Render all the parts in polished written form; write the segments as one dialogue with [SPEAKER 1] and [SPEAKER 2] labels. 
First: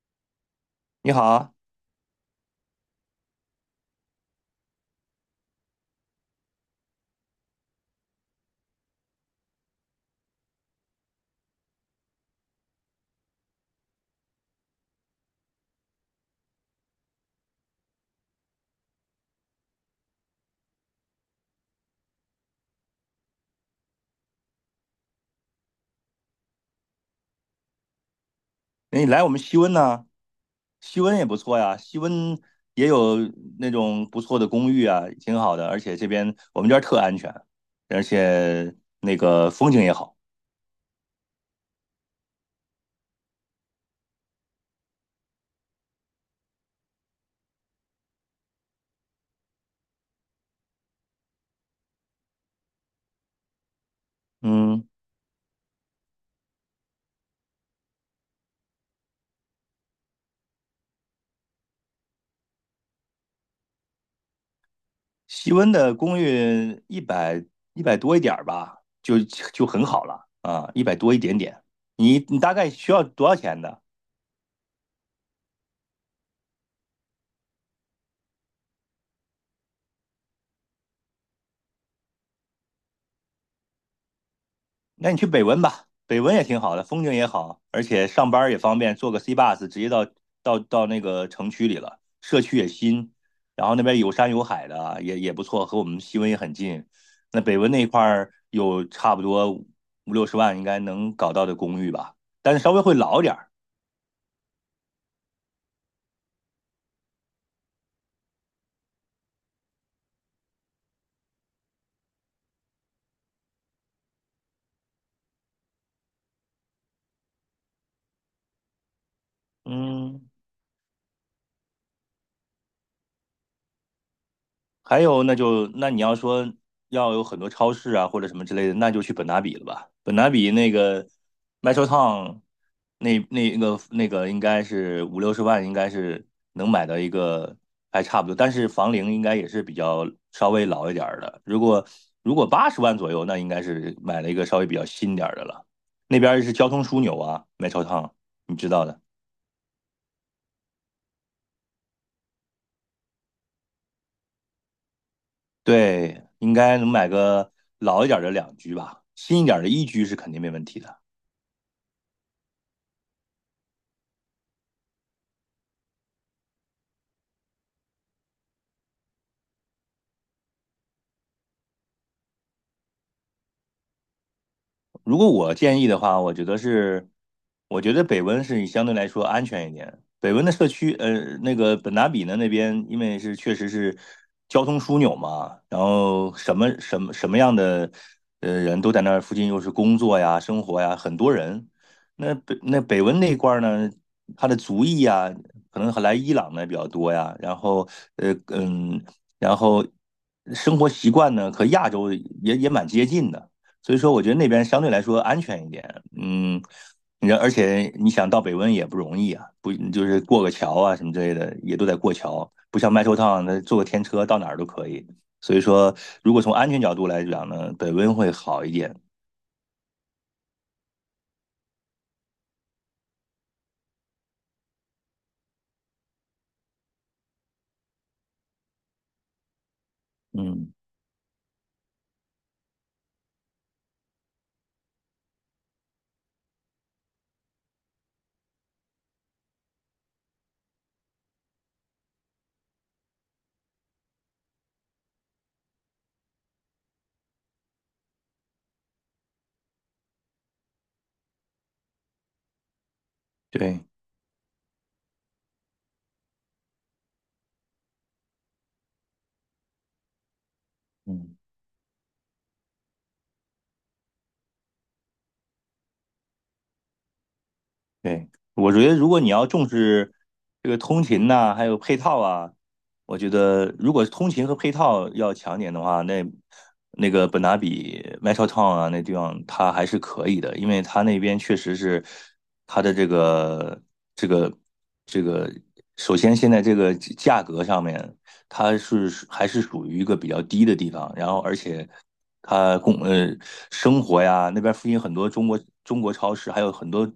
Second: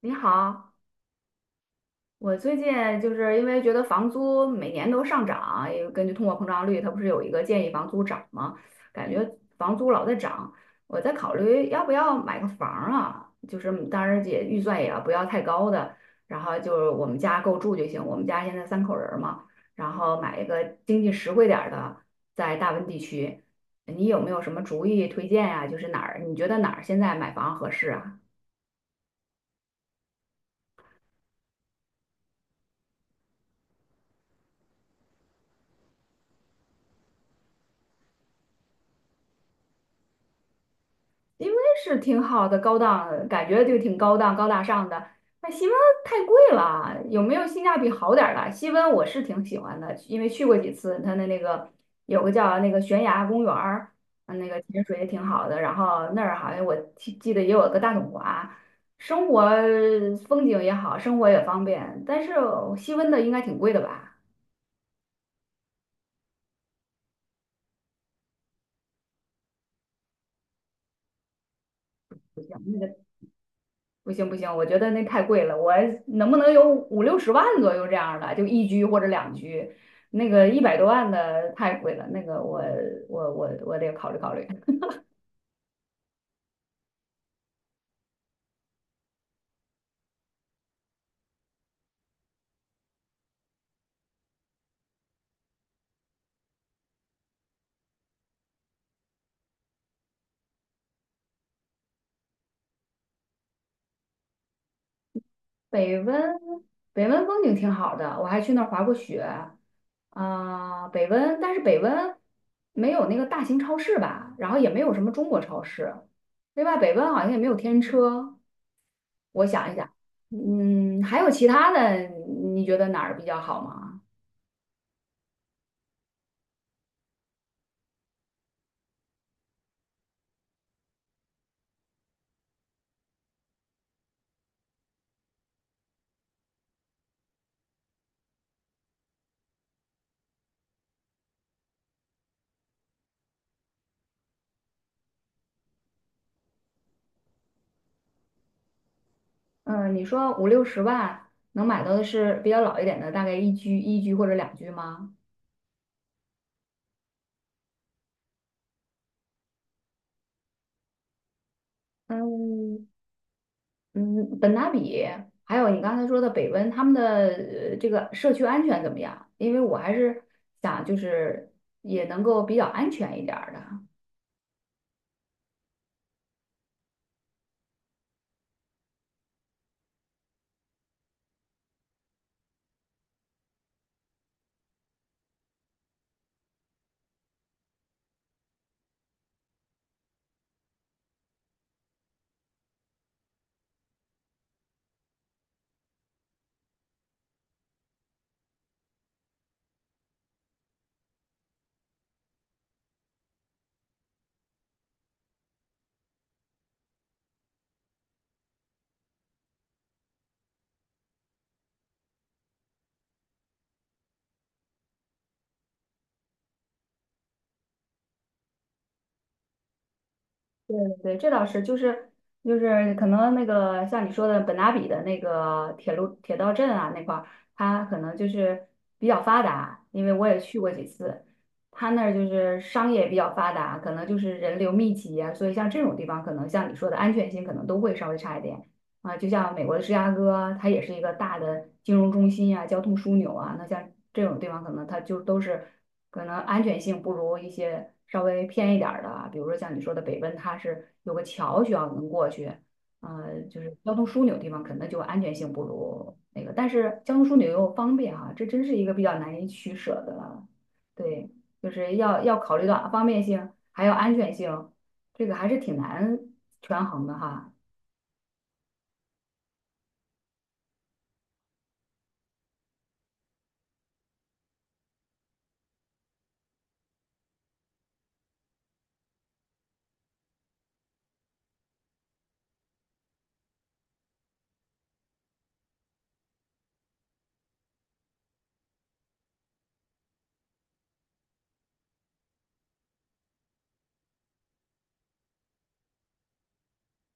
[SPEAKER 1] 你好，
[SPEAKER 2] 你好啊，
[SPEAKER 1] 我最近就是因为觉得房租每年都上涨，也根据通货膨胀率，它不是有一个建议房租涨吗？感觉房租老在涨，我在考虑要不要买个房儿啊，就是当然也预算也要不要太高的，然后就是我们家够住就行。我们家现在三口人儿嘛，然后买一个经济实惠点儿的，在大温地区，你有没有什么主意推荐呀、就是哪儿你觉得哪儿现在买房合适啊？
[SPEAKER 2] 哎你来我们西温呢、西温也不错呀，西温也有那种不错的公寓啊，挺好的，而且这边我们这儿特安全，而且那个风景也好。
[SPEAKER 1] 因为是挺好的，高档，感觉就挺高档、高大上的。那西温太贵了，有没有性价比好点儿的？西温我是挺喜欢的，因为去过几次，它的那个有个叫那个悬崖公园儿，那个潜
[SPEAKER 2] 嗯，
[SPEAKER 1] 水也挺好的。然后那儿好像我记得也有个大统华，生活风景也好，生活也方便。但是西温的应该挺贵的吧？
[SPEAKER 2] 西温的公寓一百多一点儿吧，就很好了啊，一百多一点点。你大概需要多少钱的？
[SPEAKER 1] 不行不行，我觉得那太贵了，我能不能有五六十万左右这样的，就一居或者两居，那个一百多万的太贵了，那个我得考虑考虑。
[SPEAKER 2] 那你去北温吧，北温也挺好的，风景也好，而且上班也方便，坐个 C bus 直接到那个城区里了，社区也新，然后那边有山有海的啊，也不错，和我们西温也很近。那北温那一块儿有差不多五六十万应该能搞到的公寓吧，但是稍微会老点儿。
[SPEAKER 1] 北温北温风景挺好的，我还去那儿滑过雪，啊、北温，但是北温没有那个大型超市吧，然后也没有什么中国超市，另外北温好像也没有天车，我想一想，
[SPEAKER 2] 嗯，
[SPEAKER 1] 嗯，还有其他的，你觉得哪儿比较好吗？
[SPEAKER 2] 还有，那就那你要说要有很多超市啊或者什么之类的，那就去本拿比了吧。本拿比那个 Metro Town 那个应该是五六十万，应该是能买到一个还差不多，但是房龄应该也是比较稍微老一点儿的。如果80万左右，那应该是买了一个稍微比较新点儿的了。那边儿是交通枢纽啊，Metro Town,你知道的。
[SPEAKER 1] 嗯，你说五六十万能买到的是比较老一点的，大概一居、一居或者两居吗？
[SPEAKER 2] 对，应该能买个老一点儿的两居吧，新一点儿的一居是肯定没问题的。
[SPEAKER 1] 嗯嗯，本拿比，还有你刚才说的北温，他们的这个社区安全怎么样？因为我还是想就是也能够比较安全一点儿的。
[SPEAKER 2] 如果我建议的话，我觉得是，我觉得北温是相对来说安全一点。北温的社区，那个本达比呢那边，因为是确实是交通枢纽嘛，然后什么什么什么样的人都在那儿附近，又是工作呀、生活呀，很多人。那北那北温那一块儿呢，他的族裔呀，可能来伊朗的比较多呀，然后呃嗯，然后生活习惯呢和亚洲也蛮接近的。所以说我觉得那边相对来说安全一点。嗯，你而且你想到北温也不容易啊，不就是过个桥啊什么之类的，也都得过桥，不像麦收趟那坐个天车到哪儿都可以。所以说，如果从安全角度来讲呢，北温会好一点。
[SPEAKER 1] 对对，这倒是，就是可能那个像你说的本拉比的那个铁路铁道镇啊那块儿，它可能就是比较发达，因为我也去过
[SPEAKER 2] 嗯，
[SPEAKER 1] 几次，它那儿就是商业比较发达，可能就是人流密集啊，所以像这种地方，可能像你说的安全性可能都会稍微差一点啊。就像美国的芝加哥，它也是一个大的金融中心啊，交通枢纽啊，那像这种地方可能它就都是。可能安全性不如一些稍微偏一点儿的啊比如说像你说的北奔，它是有个桥需要能过去，就是
[SPEAKER 2] 对，
[SPEAKER 1] 交通枢纽地方，可能就安全性不如那个，但是交通枢纽又方便啊，这真是一个比较难以取舍的，对，
[SPEAKER 2] 嗯。
[SPEAKER 1] 就是要考虑到方便性，还有安全性，这个还是挺难权衡的哈。
[SPEAKER 2] 对，我觉得如果你要重视这个通勤呐、还有配套啊，我觉得如果通勤和配套要强点的话，那那个本拿比 Metrotown 啊那地方它还是可以的，因为它那边确实是它的这个这个，首先现在这个价格上面它是还是属于一个比较低的地方，然后而且它供生活呀，那边附近很多中国超市，还有很多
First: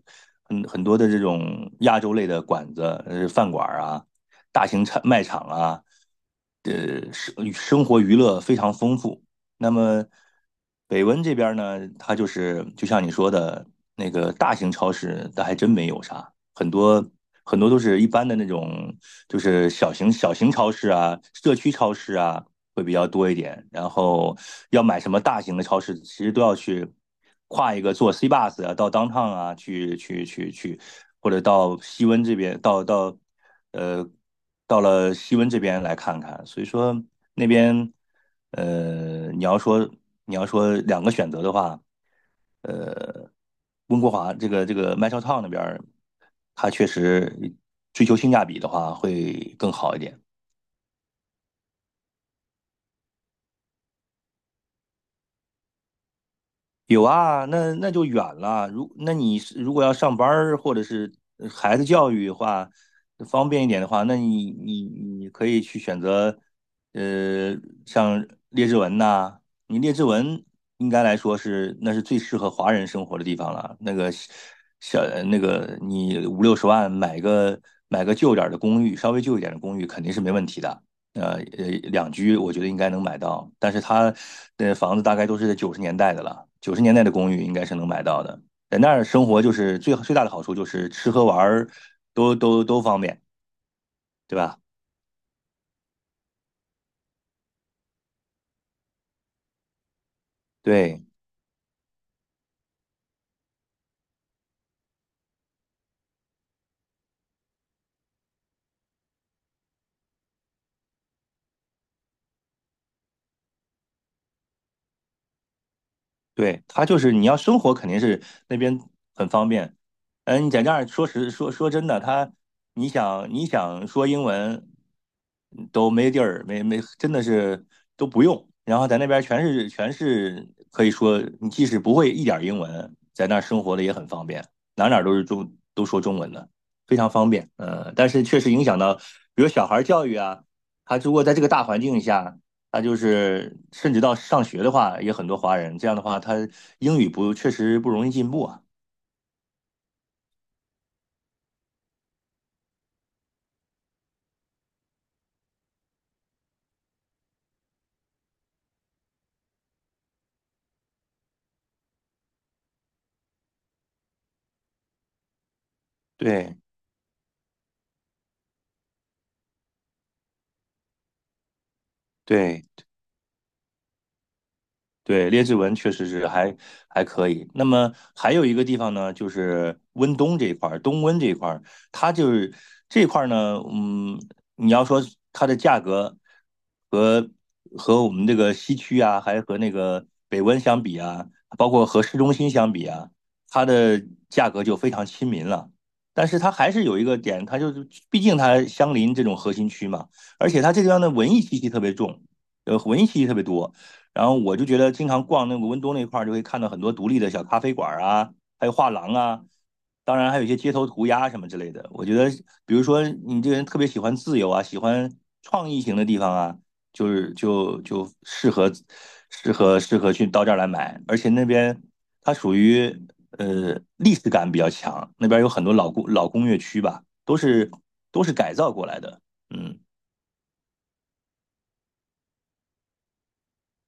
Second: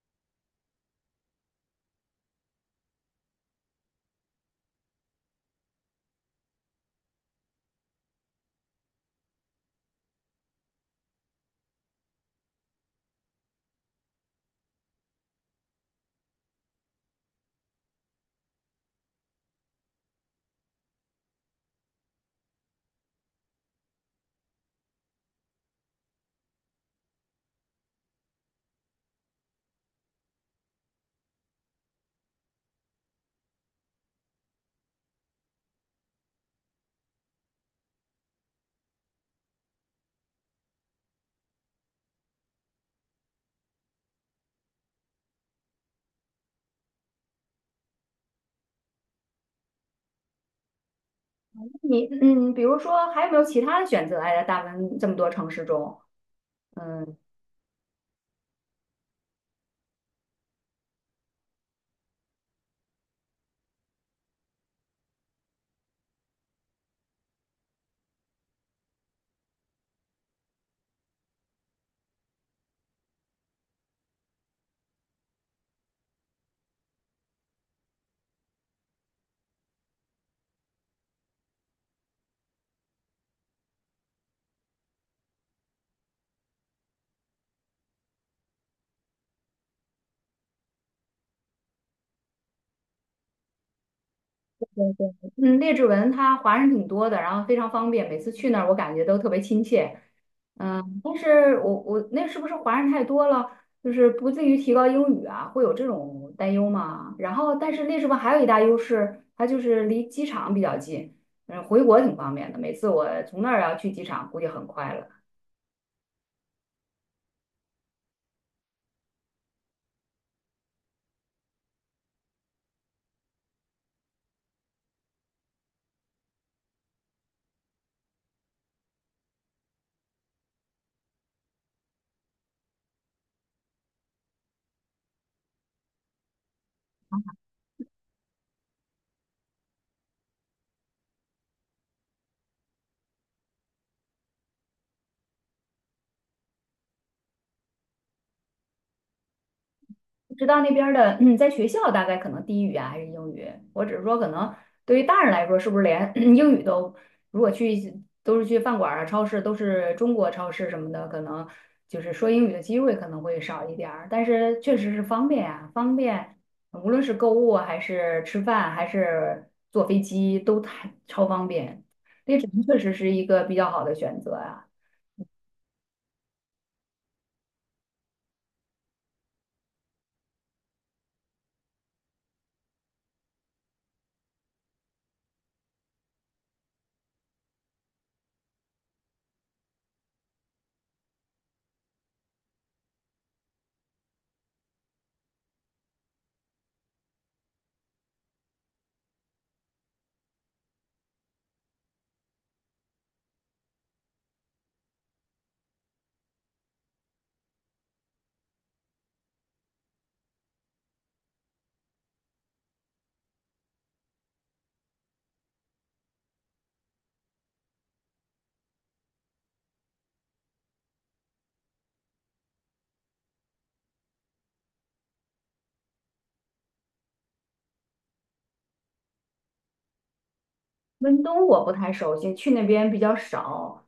[SPEAKER 2] 很很多的这种亚洲类的馆子、饭馆儿啊，大型产卖场啊，生活娱乐非常丰富。那么北温这边呢，它就是就像你说的那个大型超市，它还真没有啥，很多都是一般的那种，就是小型超市啊、社区超市啊，会比较多一点。然后要买什么大型的超市，其实都要去跨一个坐 C bus 啊，到 downtown 啊，去，或者到西温这边，呃到了西温这边来看看。所以说那边你要说两个选择的话，呃，温哥华这个麦超 town 那边它确实追求性价比的话会更好一点。
[SPEAKER 1] 你嗯，比如说还有没有其他的选择？哎，在大温这么多城市中，
[SPEAKER 2] 有
[SPEAKER 1] 嗯。
[SPEAKER 2] 啊，那就远了。那你是如果要上班儿或者是孩子教育的话，方便一点的话，那你可以去选择，呃，像列治文呐、你列治文应该来说是那是最适合华人生活的地方了。那个小那个你五六十万买个旧点儿的公寓，稍微旧一点的公寓肯定是没问题的。呃呃两居，我觉得应该能买到，但是它的房子大概都是在九十年代的了，九十年代的公寓应该是能买到的。在那儿生活就是最最大的好处就是吃喝玩儿都方便，对吧？
[SPEAKER 1] 对对，嗯，列治文他华人挺多的，然后非常方便，每次去那儿我感觉都特别亲切。嗯，
[SPEAKER 2] 对。
[SPEAKER 1] 但是我那是不是华人太多了，就是不至于提高英语啊，会有这种担忧吗？然后，但是列治文还有一大优势，它就是离机场比较近，嗯，回国挺方便的。每次我从那儿要去机场，估计很快了。
[SPEAKER 2] 对，它就是你要生活肯定是那边很方便。嗯，你在那儿说实说说真的，他你想说英文都没地儿，没真的是都不用。然后在那边全是可以说，你即使不会一点儿英文，在那儿生活的也很方便，哪儿都是中都说中文的，非常方便。嗯，但是确实影响到，比如小孩儿教育啊，他如果在这个大环境下。他就是甚至到上学的话，也很多华人。这样的话，他英语不确实不容易进步啊。
[SPEAKER 1] 知道那边儿的，嗯，在学校大概可能低语啊，还是英语。我只是说，可能对于大人来说，是不是连 英语都，如果去都是去饭馆儿啊、超市，都是中国超市什么的，可能就是说英语的机会可能会少一点儿。但是确实是方便啊，方便，
[SPEAKER 2] 对
[SPEAKER 1] 无论是购物啊还是吃饭，还是坐飞机，都太超方便。那支敦
[SPEAKER 2] 对，
[SPEAKER 1] 确实是一个比较好的选择啊。
[SPEAKER 2] 对，列治文确实是还可以。那么还有一个地方呢，就是温东这一块儿，东温这一块儿，它就是这块儿呢，嗯，你要说它的价格和和我们这个西区啊，还和那个北温相比啊，包括和市中心相比啊，它的价格就非常亲民了。但是它还是有一个点，它就是毕竟它相邻这种核心区嘛，而且它这地方的文艺气息特别重，文艺气息特别多。然后我就觉得经常逛那个温州那块儿，就会看到很多独立的小咖啡馆啊，还有画廊啊，当然还有一些街头涂鸦什么之类的。我觉得，比如说你这个人特别喜欢自由啊，喜欢创意型的地方啊，就是适合去到这儿来买，而且那边它属于历史感比较强，那边有很多老工业区吧，都是改造过来的，嗯
[SPEAKER 1] 温东我不太熟悉，去那边比较少。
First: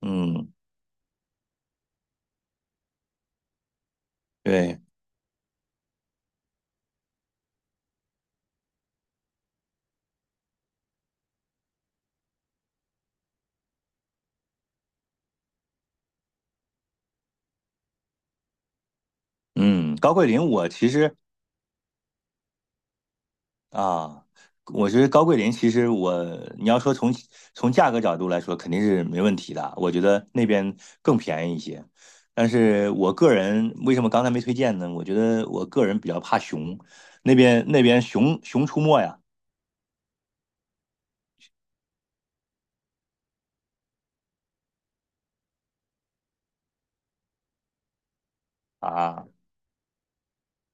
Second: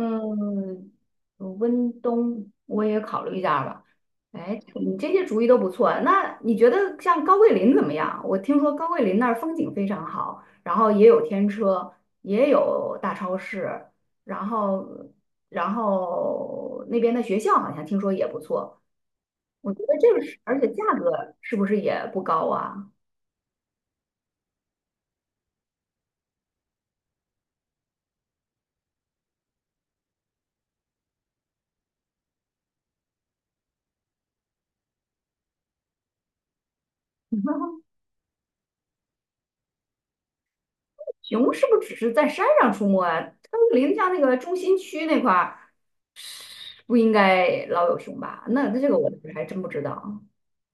[SPEAKER 2] 嗯。
[SPEAKER 1] 温东我也考虑一下吧。哎，
[SPEAKER 2] 对，
[SPEAKER 1] 你这些主意都不错。那你觉得像高桂林怎么样？我听说高桂林那儿风景非常好，然后也有天车，也有大超市，然后然后那边的学校好像听说也不错。我觉
[SPEAKER 2] 嗯，
[SPEAKER 1] 得
[SPEAKER 2] 高
[SPEAKER 1] 这个
[SPEAKER 2] 桂林，
[SPEAKER 1] 是，而
[SPEAKER 2] 我
[SPEAKER 1] 且价
[SPEAKER 2] 其
[SPEAKER 1] 格
[SPEAKER 2] 实
[SPEAKER 1] 是不是也不高啊？
[SPEAKER 2] 啊，我觉得高桂林其实我，你要说从价格角度来说，肯定是没问题的。我觉得那边更便宜一些，但是我个人为什么刚才没推荐呢？我觉得我个人比较怕熊，那边 那边熊出没呀，
[SPEAKER 1] 熊是不是只是在山上出没啊？高桂林像那个中心区那块儿。不应该老有熊吧？那这个我
[SPEAKER 2] 啊，
[SPEAKER 1] 还真不知道。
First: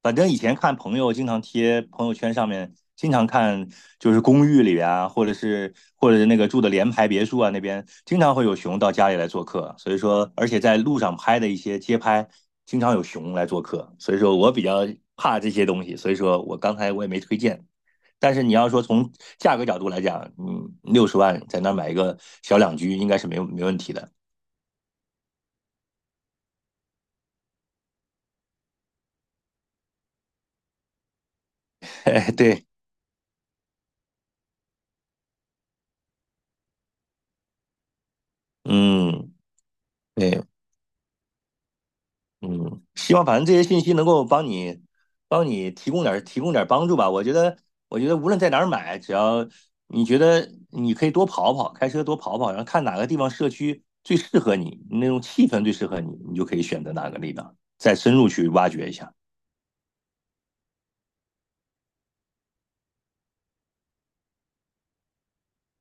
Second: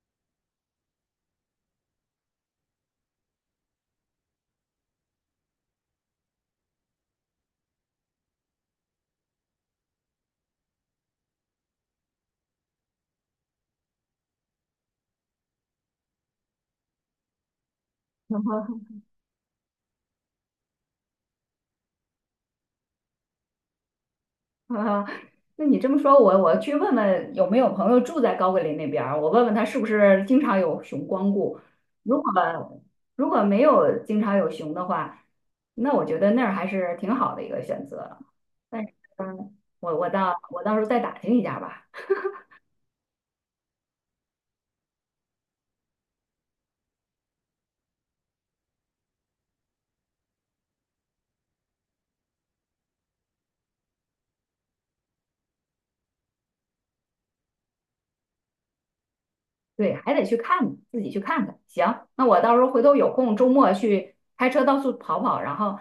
[SPEAKER 2] 反正以前看朋友经常贴朋友圈上面，经常看就是公寓里边啊，或者是那个住的联排别墅啊那边，经常会有熊到家里来做客。所以说，而且在路上拍的一些街拍，经常有熊来做客。所以说我比较怕这些东西，所以说我刚才我也没推荐。但是你要说 从价格角度来讲，嗯，六十万在那儿买一个小两居应该是没问题的。
[SPEAKER 1] 那你这么说，我去问问有没有朋友住在高桂林那边儿我问问他是不是经常有熊光顾。如
[SPEAKER 2] 哎
[SPEAKER 1] 果
[SPEAKER 2] 对，
[SPEAKER 1] 如果没有经常有熊的话，那我觉得那儿还是挺好的一个选择。但是，
[SPEAKER 2] 嗯，
[SPEAKER 1] 我我到
[SPEAKER 2] 对，
[SPEAKER 1] 我到时候再打听一下吧。
[SPEAKER 2] 嗯，希望反正这些信息能够帮你，提供点儿帮助吧。我觉得，我觉得无论在哪儿买，只要你觉得你可以多跑跑，开车多跑跑，然后看哪个地方社区最适合你，那种气氛最适合你，你就可以选择哪个地方，再深入去挖掘一下。
[SPEAKER 1] 对，还得去看，自己去看看。行，那我到时候回头有空，周末去开车到处跑跑，然后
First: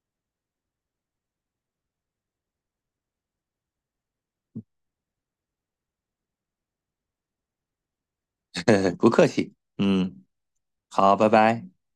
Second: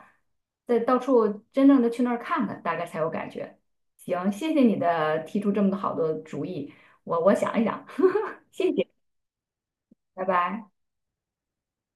[SPEAKER 1] 再到处真正的去那儿看看，大概才有感觉。行，谢谢你的提出这么多好的主意，我想一想，谢谢，
[SPEAKER 2] 不客气，
[SPEAKER 1] 拜
[SPEAKER 2] 嗯，
[SPEAKER 1] 拜。
[SPEAKER 2] 好，拜拜。